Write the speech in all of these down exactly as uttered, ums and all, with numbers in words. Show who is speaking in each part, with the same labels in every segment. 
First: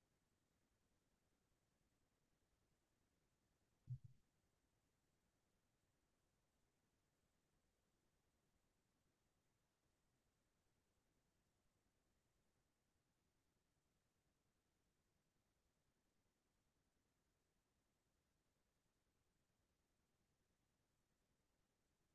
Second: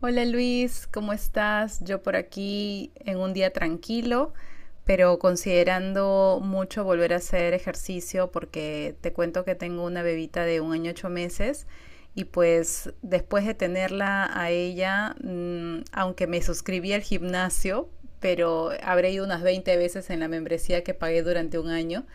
Speaker 1: Hola Luis, ¿cómo estás? Yo por aquí en un día tranquilo, pero considerando mucho volver a hacer ejercicio porque te cuento que tengo una bebita de un año ocho meses y pues después de tenerla a ella, mm, aunque me suscribí al gimnasio, pero habré ido unas veinte veces en la membresía que pagué durante un año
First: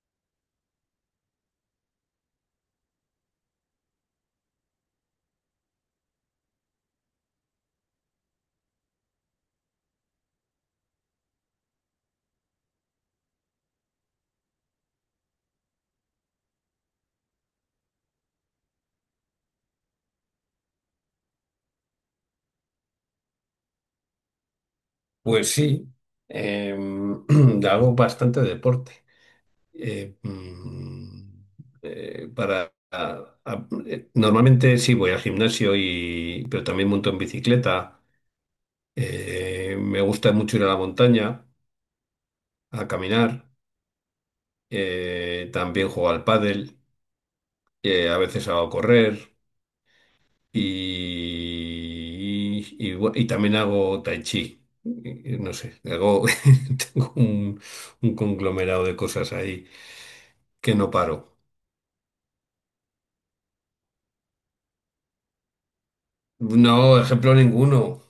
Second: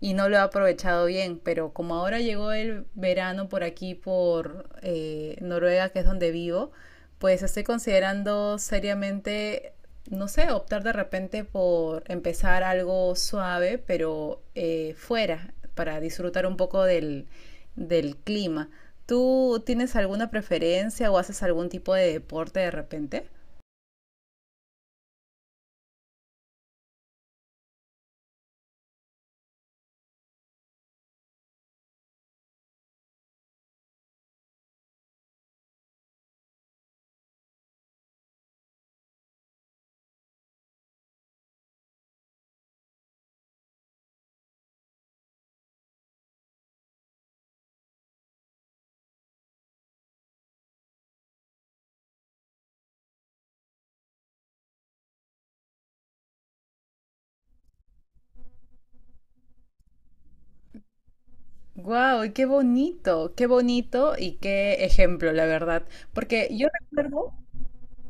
Speaker 1: y no lo he aprovechado bien, pero como ahora llegó el verano por aquí, por eh, Noruega, que es donde vivo, pues estoy considerando seriamente, no sé, optar de repente por empezar algo suave, pero eh, fuera, para disfrutar un poco del, del clima. ¿Tú tienes alguna preferencia o haces algún tipo de deporte de repente?
Speaker 2: Pues sí, em, hago bastante deporte. Eh, mm, eh, para, a- a- eh, Normalmente sí voy al gimnasio y, pero también monto en bicicleta. Eh, me gusta mucho ir a la montaña a caminar. Eh, también juego al pádel. Eh, a veces hago correr y, y, bu- y también hago tai chi. Y- y No sé, hago tengo un un conglomerado de cosas ahí. Que no paro.
Speaker 1: Guau, qué bonito, qué bonito y qué ejemplo, la verdad. Porque yo
Speaker 2: No,
Speaker 1: recuerdo,
Speaker 2: ejemplo ninguno.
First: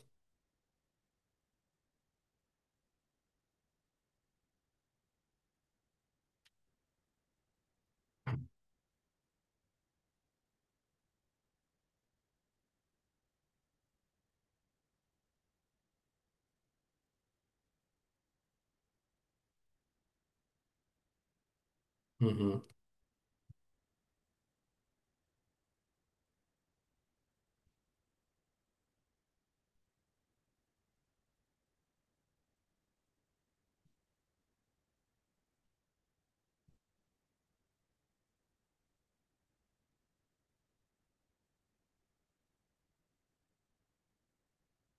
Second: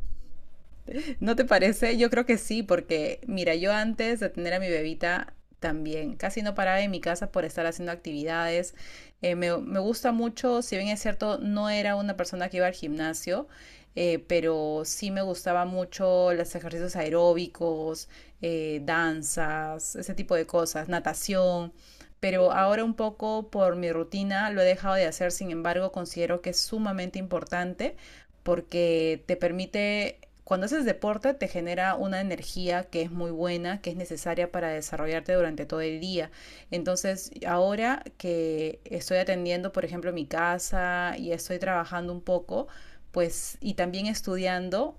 Speaker 1: ¿no te parece? Yo creo que sí, porque mira, yo antes de tener a mi bebita también casi no paraba en mi casa por estar haciendo actividades. Eh, me, me gusta mucho, si bien es cierto, no era una persona que iba al gimnasio. Eh, pero sí me gustaba mucho los ejercicios aeróbicos, eh, danzas, ese tipo de cosas, natación, pero
Speaker 2: Ujú.
Speaker 1: ahora un poco por mi rutina lo he dejado de hacer. Sin embargo, considero que es sumamente importante porque te permite, cuando haces deporte, te genera una energía que es muy buena, que es necesaria para desarrollarte durante todo el día. Entonces, ahora que estoy atendiendo, por ejemplo, mi casa y estoy trabajando un poco, pues, y también estudiando,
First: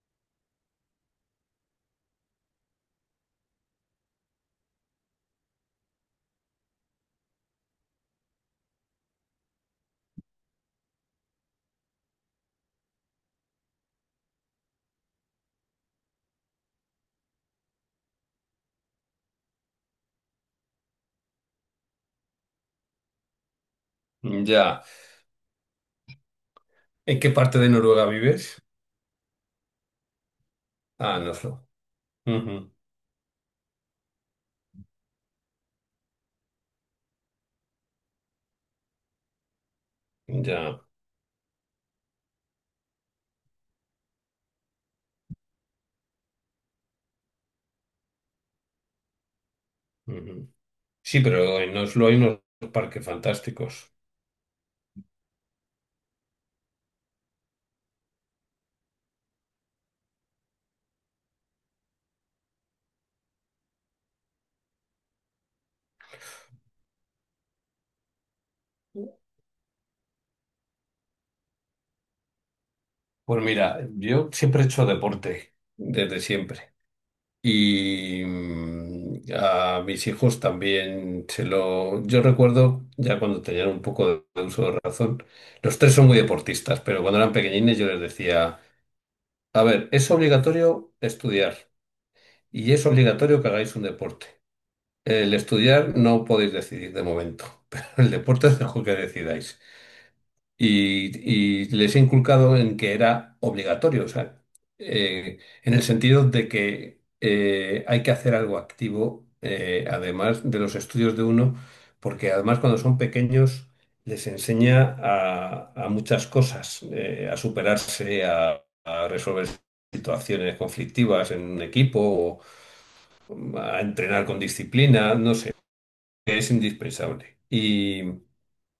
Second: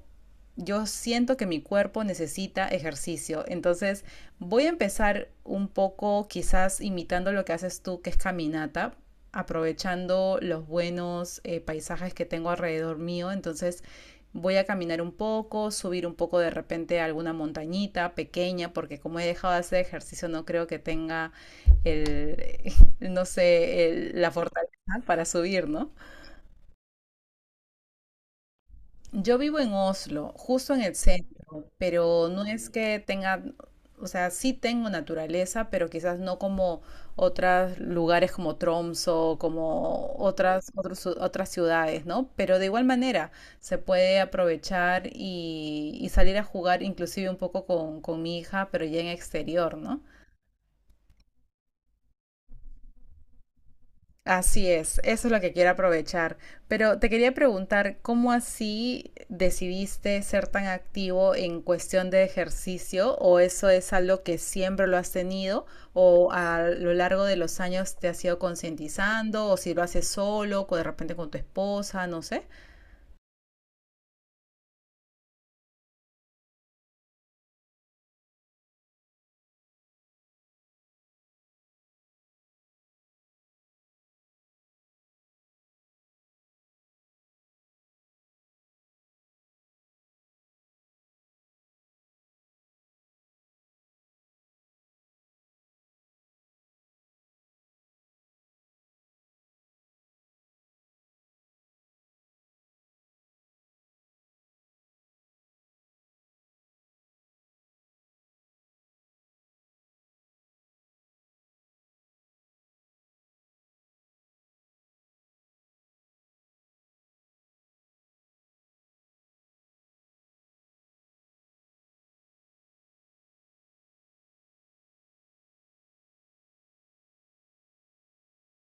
Speaker 1: yo siento que mi cuerpo necesita ejercicio. Entonces voy a empezar un poco quizás imitando lo que haces tú, que es caminata, aprovechando los buenos eh, paisajes que tengo alrededor mío. Entonces voy a caminar un poco, subir un poco de repente a alguna montañita pequeña, porque como he dejado de hacer ejercicio no creo que tenga el, no sé, el- la fortaleza
Speaker 2: Ya.
Speaker 1: para subir, ¿no?
Speaker 2: ¿En qué parte de Noruega vives?
Speaker 1: Yo vivo en Oslo, justo en el
Speaker 2: Ah, en
Speaker 1: centro.
Speaker 2: Oslo.
Speaker 1: Pero no es
Speaker 2: Ujú.
Speaker 1: que tenga, o sea, sí tengo naturaleza, pero quizás no como otros lugares como Tromso, como otras,
Speaker 2: Ya.
Speaker 1: otros- otras ciudades, ¿no? Pero de igual manera se puede aprovechar y, y salir a jugar inclusive un poco con, con mi hija, pero ya en exterior, ¿no?
Speaker 2: Ujú. Sí, pero en Oslo hay unos parques fantásticos.
Speaker 1: Así es, eso es lo que quiero aprovechar. Pero te quería preguntar, ¿cómo así decidiste ser tan activo en cuestión de ejercicio? ¿O eso es algo que siempre lo has tenido? ¿O a lo largo de los años te has ido concientizando? ¿O si lo haces solo, o de repente con tu esposa, no sé?
Speaker 2: Pues mira, yo siempre he hecho deporte, desde siempre. Y mm, a mis hijos también se lo... Yo recuerdo, ya cuando tenían un poco de uso de razón, los tres son muy deportistas, pero cuando eran pequeñines yo les decía, a ver, es obligatorio estudiar. Y es obligatorio que hagáis un deporte. El estudiar no podéis decidir de momento, pero el deporte es algo que decidáis. Y, y les he inculcado en que era obligatorio, o sea, eh, en el sentido de que eh, hay que hacer algo activo, eh, además de los estudios de uno, porque además cuando son pequeños les enseña a, a muchas cosas, eh, a superarse, a, a resolver situaciones conflictivas en un equipo, a entrenar con disciplina, no sé, es indispensable. Y,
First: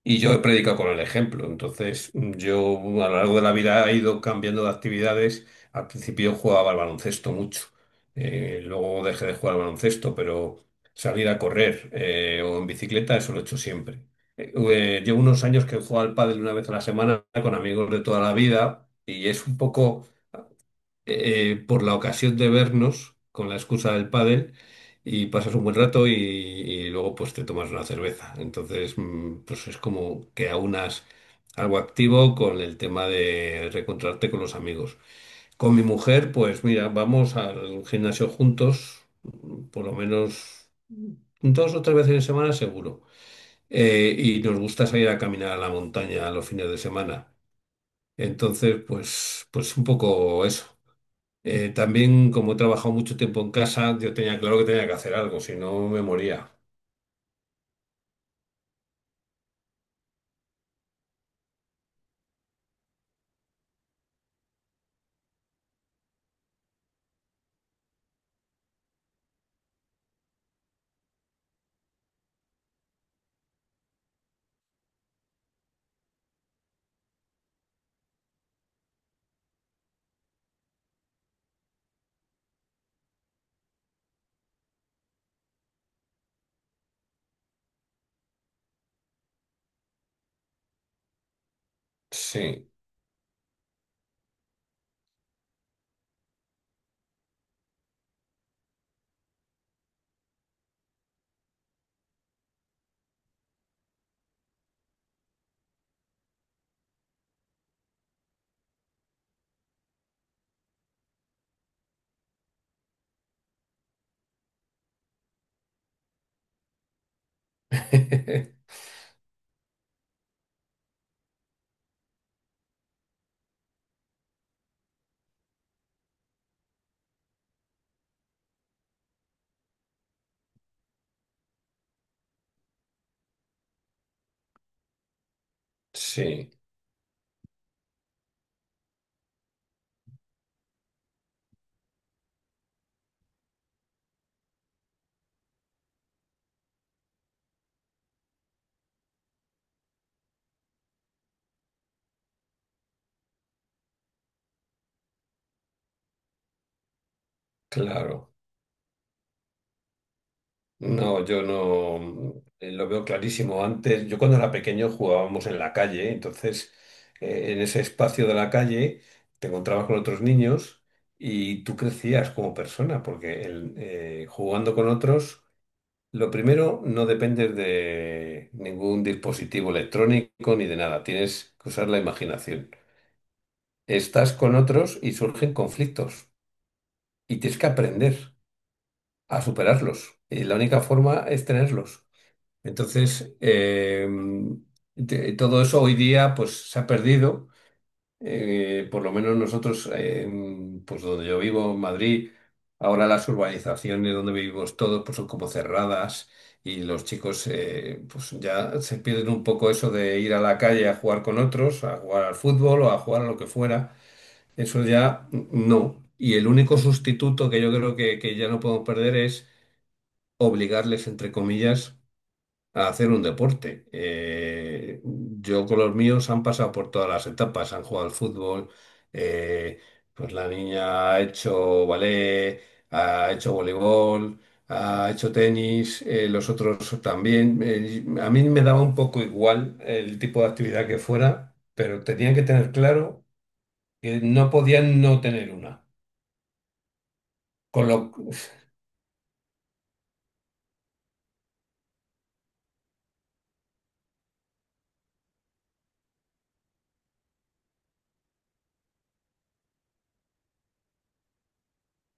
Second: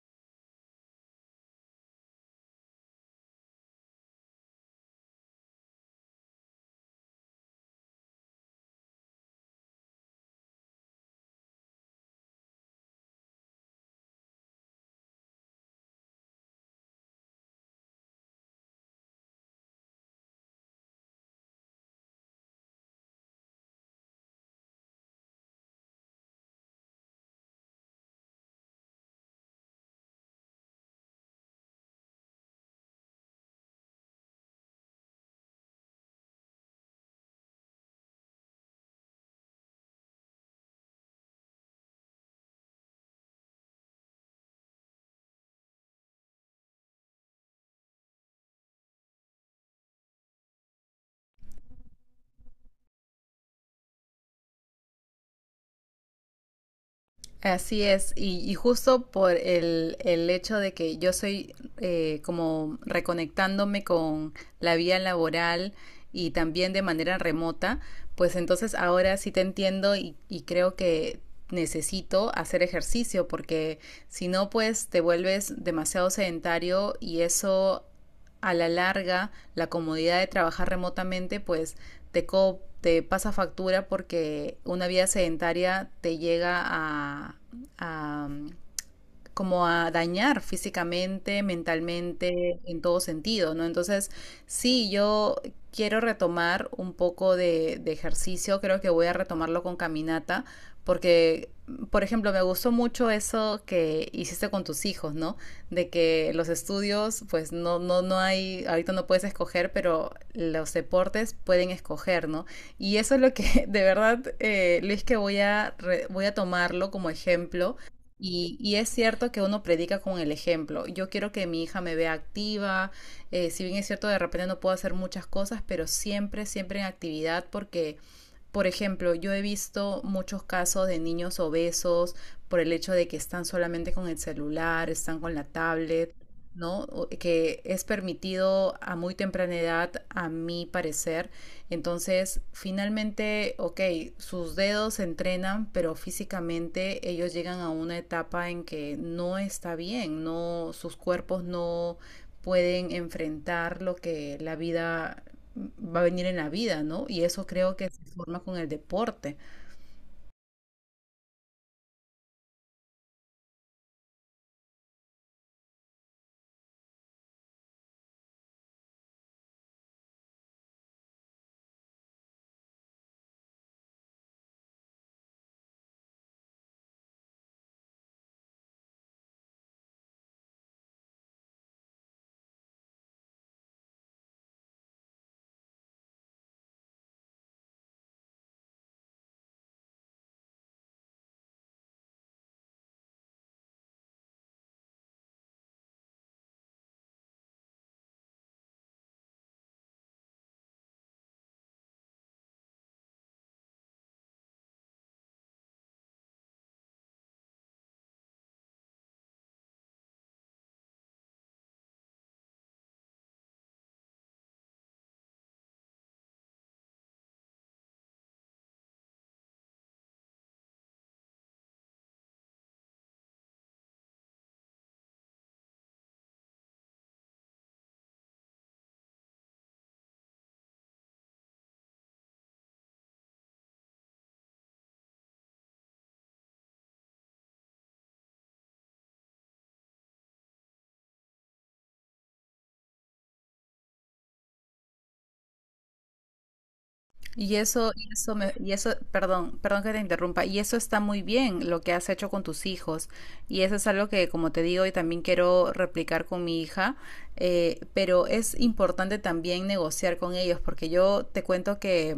Speaker 2: y yo he predicado con el ejemplo, entonces yo a lo largo de la vida he ido cambiando de actividades. Al principio jugaba al baloncesto mucho, eh, luego dejé de jugar al baloncesto, pero salir a correr eh, o en bicicleta, eso lo he hecho siempre. Eh, eh, llevo unos años que juego al pádel una vez a la semana con amigos de toda la vida y es un poco eh, por la ocasión de vernos con la excusa del pádel y pasas un buen rato y, y luego pues te tomas una cerveza. Entonces, mm, pues es como que aunas algo activo con el tema de reencontrarte con los amigos. Con mi mujer, pues mira, vamos al gimnasio juntos, por lo menos dos o tres veces en semana seguro. Eh, y nos gusta salir a caminar a la montaña los fines de semana. Entonces, pues, pues un poco eso. Eh, también, como he trabajado mucho tiempo en casa, yo tenía claro que tenía que hacer algo, si no me moría.
Speaker 1: Así es, y, y justo por el, el hecho de que yo soy eh, como reconectándome con la vía laboral y también de manera remota, pues entonces ahora sí te entiendo y, y creo que necesito hacer ejercicio porque si no pues te vuelves demasiado sedentario y eso a la larga la comodidad de trabajar remotamente pues te, co te pasa factura porque una vida sedentaria te llega a, a, como a dañar físicamente, mentalmente,
Speaker 2: Sí,
Speaker 1: en todo sentido, ¿no? Entonces, sí, yo quiero retomar un poco de, de ejercicio, creo que voy a retomarlo con caminata, porque, por ejemplo, me gustó mucho eso que hiciste con tus hijos, ¿no? De que los estudios, pues no, no, no hay, ahorita no puedes escoger, pero los deportes pueden escoger, ¿no? Y eso es lo que, de verdad, eh, Luis, que voy a, re- voy a tomarlo como ejemplo y, y es cierto que uno predica con el ejemplo. Yo quiero que mi hija me vea activa. Eh, si bien es cierto, de repente no puedo hacer muchas cosas, pero siempre, siempre en actividad porque, por ejemplo, yo he visto muchos casos de niños obesos por el hecho de que están solamente con el celular, están con la tablet,
Speaker 2: sí,
Speaker 1: ¿no? Que es permitido a muy temprana edad, a mi parecer. Entonces, finalmente, ok, sus dedos se entrenan, pero físicamente ellos llegan a una etapa en que no está bien, no, sus cuerpos no pueden enfrentar lo que la vida va a venir en la vida, ¿no? Y eso creo que se
Speaker 2: claro.
Speaker 1: forma con el deporte.
Speaker 2: No, yo no eh, lo veo clarísimo. Antes, yo cuando era pequeño jugábamos en la calle, entonces eh, en ese espacio de la calle te encontrabas con otros niños y tú crecías como persona, porque el- eh, jugando con otros. Lo primero, no dependes de ningún dispositivo electrónico ni de nada. Tienes que usar la imaginación. Estás con otros y surgen conflictos y tienes que aprender a superarlos. Y la única forma es tenerlos. Entonces, eh, te- todo eso hoy día pues, se ha perdido. Eh, por lo menos nosotros, eh, pues donde yo vivo, en Madrid, ahora las urbanizaciones donde vivimos todos pues son como cerradas y los chicos eh, pues ya se pierden un poco eso de ir a la calle a jugar con otros, a jugar al fútbol o a jugar a lo que fuera. Eso ya n- no. Y el único sustituto que yo creo que, que ya no podemos perder es obligarles, entre comillas, a hacer un deporte. Eh, yo con los míos han pasado por todas las etapas, han jugado al fútbol, eh, pues la niña ha hecho ballet, ha hecho voleibol, ha hecho tenis, eh, los otros también. Eh, a mí me daba un poco igual el tipo de actividad que fuera, pero tenían que tener claro que no podían no tener una.
Speaker 1: Y
Speaker 2: Con
Speaker 1: eso,
Speaker 2: lo...
Speaker 1: y eso
Speaker 2: Uf,
Speaker 1: me, y eso, perdón, perdón que te interrumpa, y eso está muy bien lo que has hecho con tus hijos, y eso es algo que, como te digo, y también quiero replicar con mi hija, eh, pero es importante también negociar con ellos, porque yo te cuento que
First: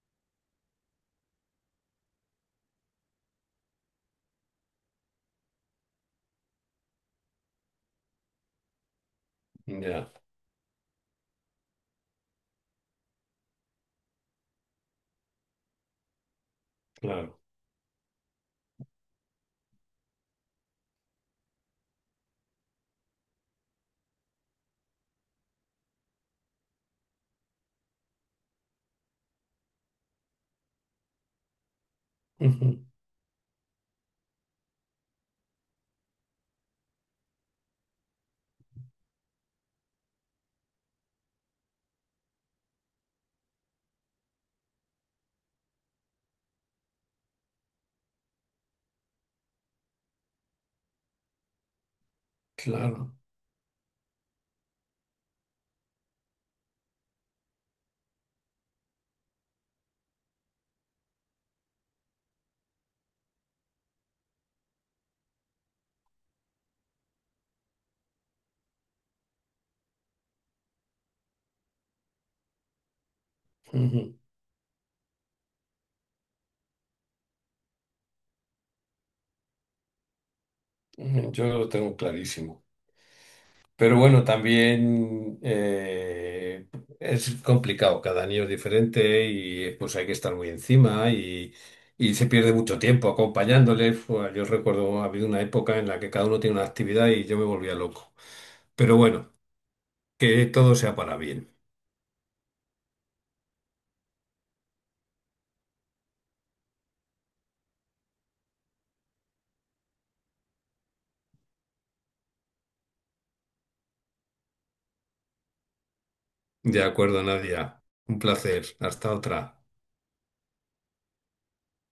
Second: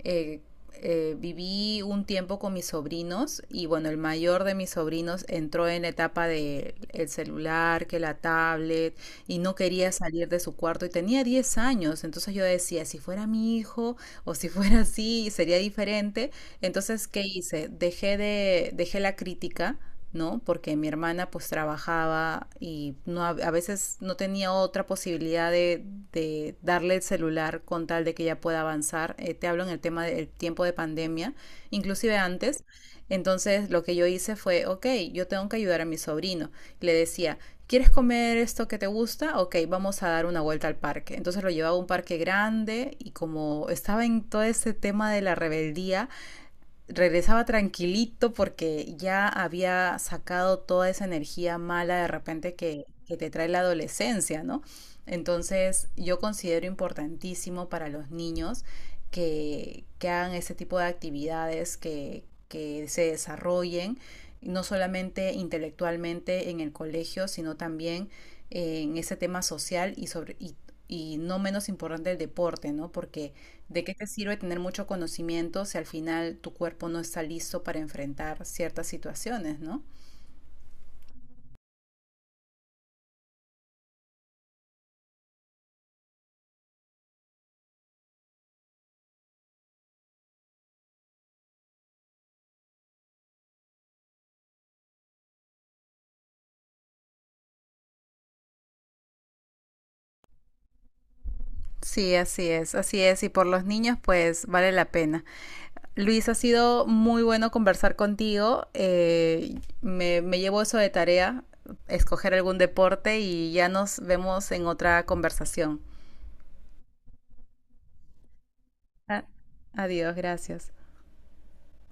Speaker 1: eh, eh, viví un tiempo con mis sobrinos, y bueno, el mayor de mis sobrinos entró en la etapa de el celular, que la tablet, y no quería
Speaker 2: ya,
Speaker 1: salir de su cuarto, y tenía diez años, entonces yo decía, si fuera mi hijo, o si fuera así sería diferente. Entonces, ¿qué
Speaker 2: claro.
Speaker 1: hice? Dejé de, dejé la crítica, ¿no? Porque mi hermana pues trabajaba y no, a a veces no tenía otra posibilidad de, de darle el celular con tal de que ella pueda avanzar. Eh, te hablo en el tema del tiempo de pandemia, inclusive antes.
Speaker 2: Ujú,
Speaker 1: Entonces lo que yo hice fue, ok, yo tengo que ayudar a mi sobrino. Le decía, ¿quieres comer esto que te gusta? Ok, vamos a dar una vuelta al parque. Entonces lo llevaba a un parque grande y como estaba en todo ese tema de la rebeldía, regresaba tranquilito porque ya había sacado toda esa energía mala de repente que,
Speaker 2: claro.
Speaker 1: que te trae la adolescencia, ¿no? Entonces yo considero importantísimo para los niños que, que hagan ese tipo de actividades, que, que se desarrollen, no solamente intelectualmente en el colegio, sino también en ese tema social y sobre y, y no menos importante el deporte, ¿no? Porque ¿de qué te
Speaker 2: Ujú,
Speaker 1: sirve tener mucho conocimiento si al final tu cuerpo no está listo para enfrentar ciertas situaciones, ¿no?
Speaker 2: ujú. Yo lo tengo clarísimo. Pero bueno, también eh, es complicado, cada niño es diferente y pues hay que estar muy encima y, y se pierde mucho tiempo acompañándole. Fue- Yo recuerdo, ha habido una época en la que cada uno tiene una actividad y yo me volvía loco. Pero bueno, que todo sea para bien.
Speaker 1: Sí, así es, así es. Y por los niños, pues vale la pena. Luis, ha sido muy bueno conversar contigo. Eh, me, me llevo eso de tarea, escoger algún deporte y ya nos vemos en otra conversación.
Speaker 2: De acuerdo, Nadia. Un placer. Hasta
Speaker 1: Ah,
Speaker 2: otra.
Speaker 1: adiós, gracias.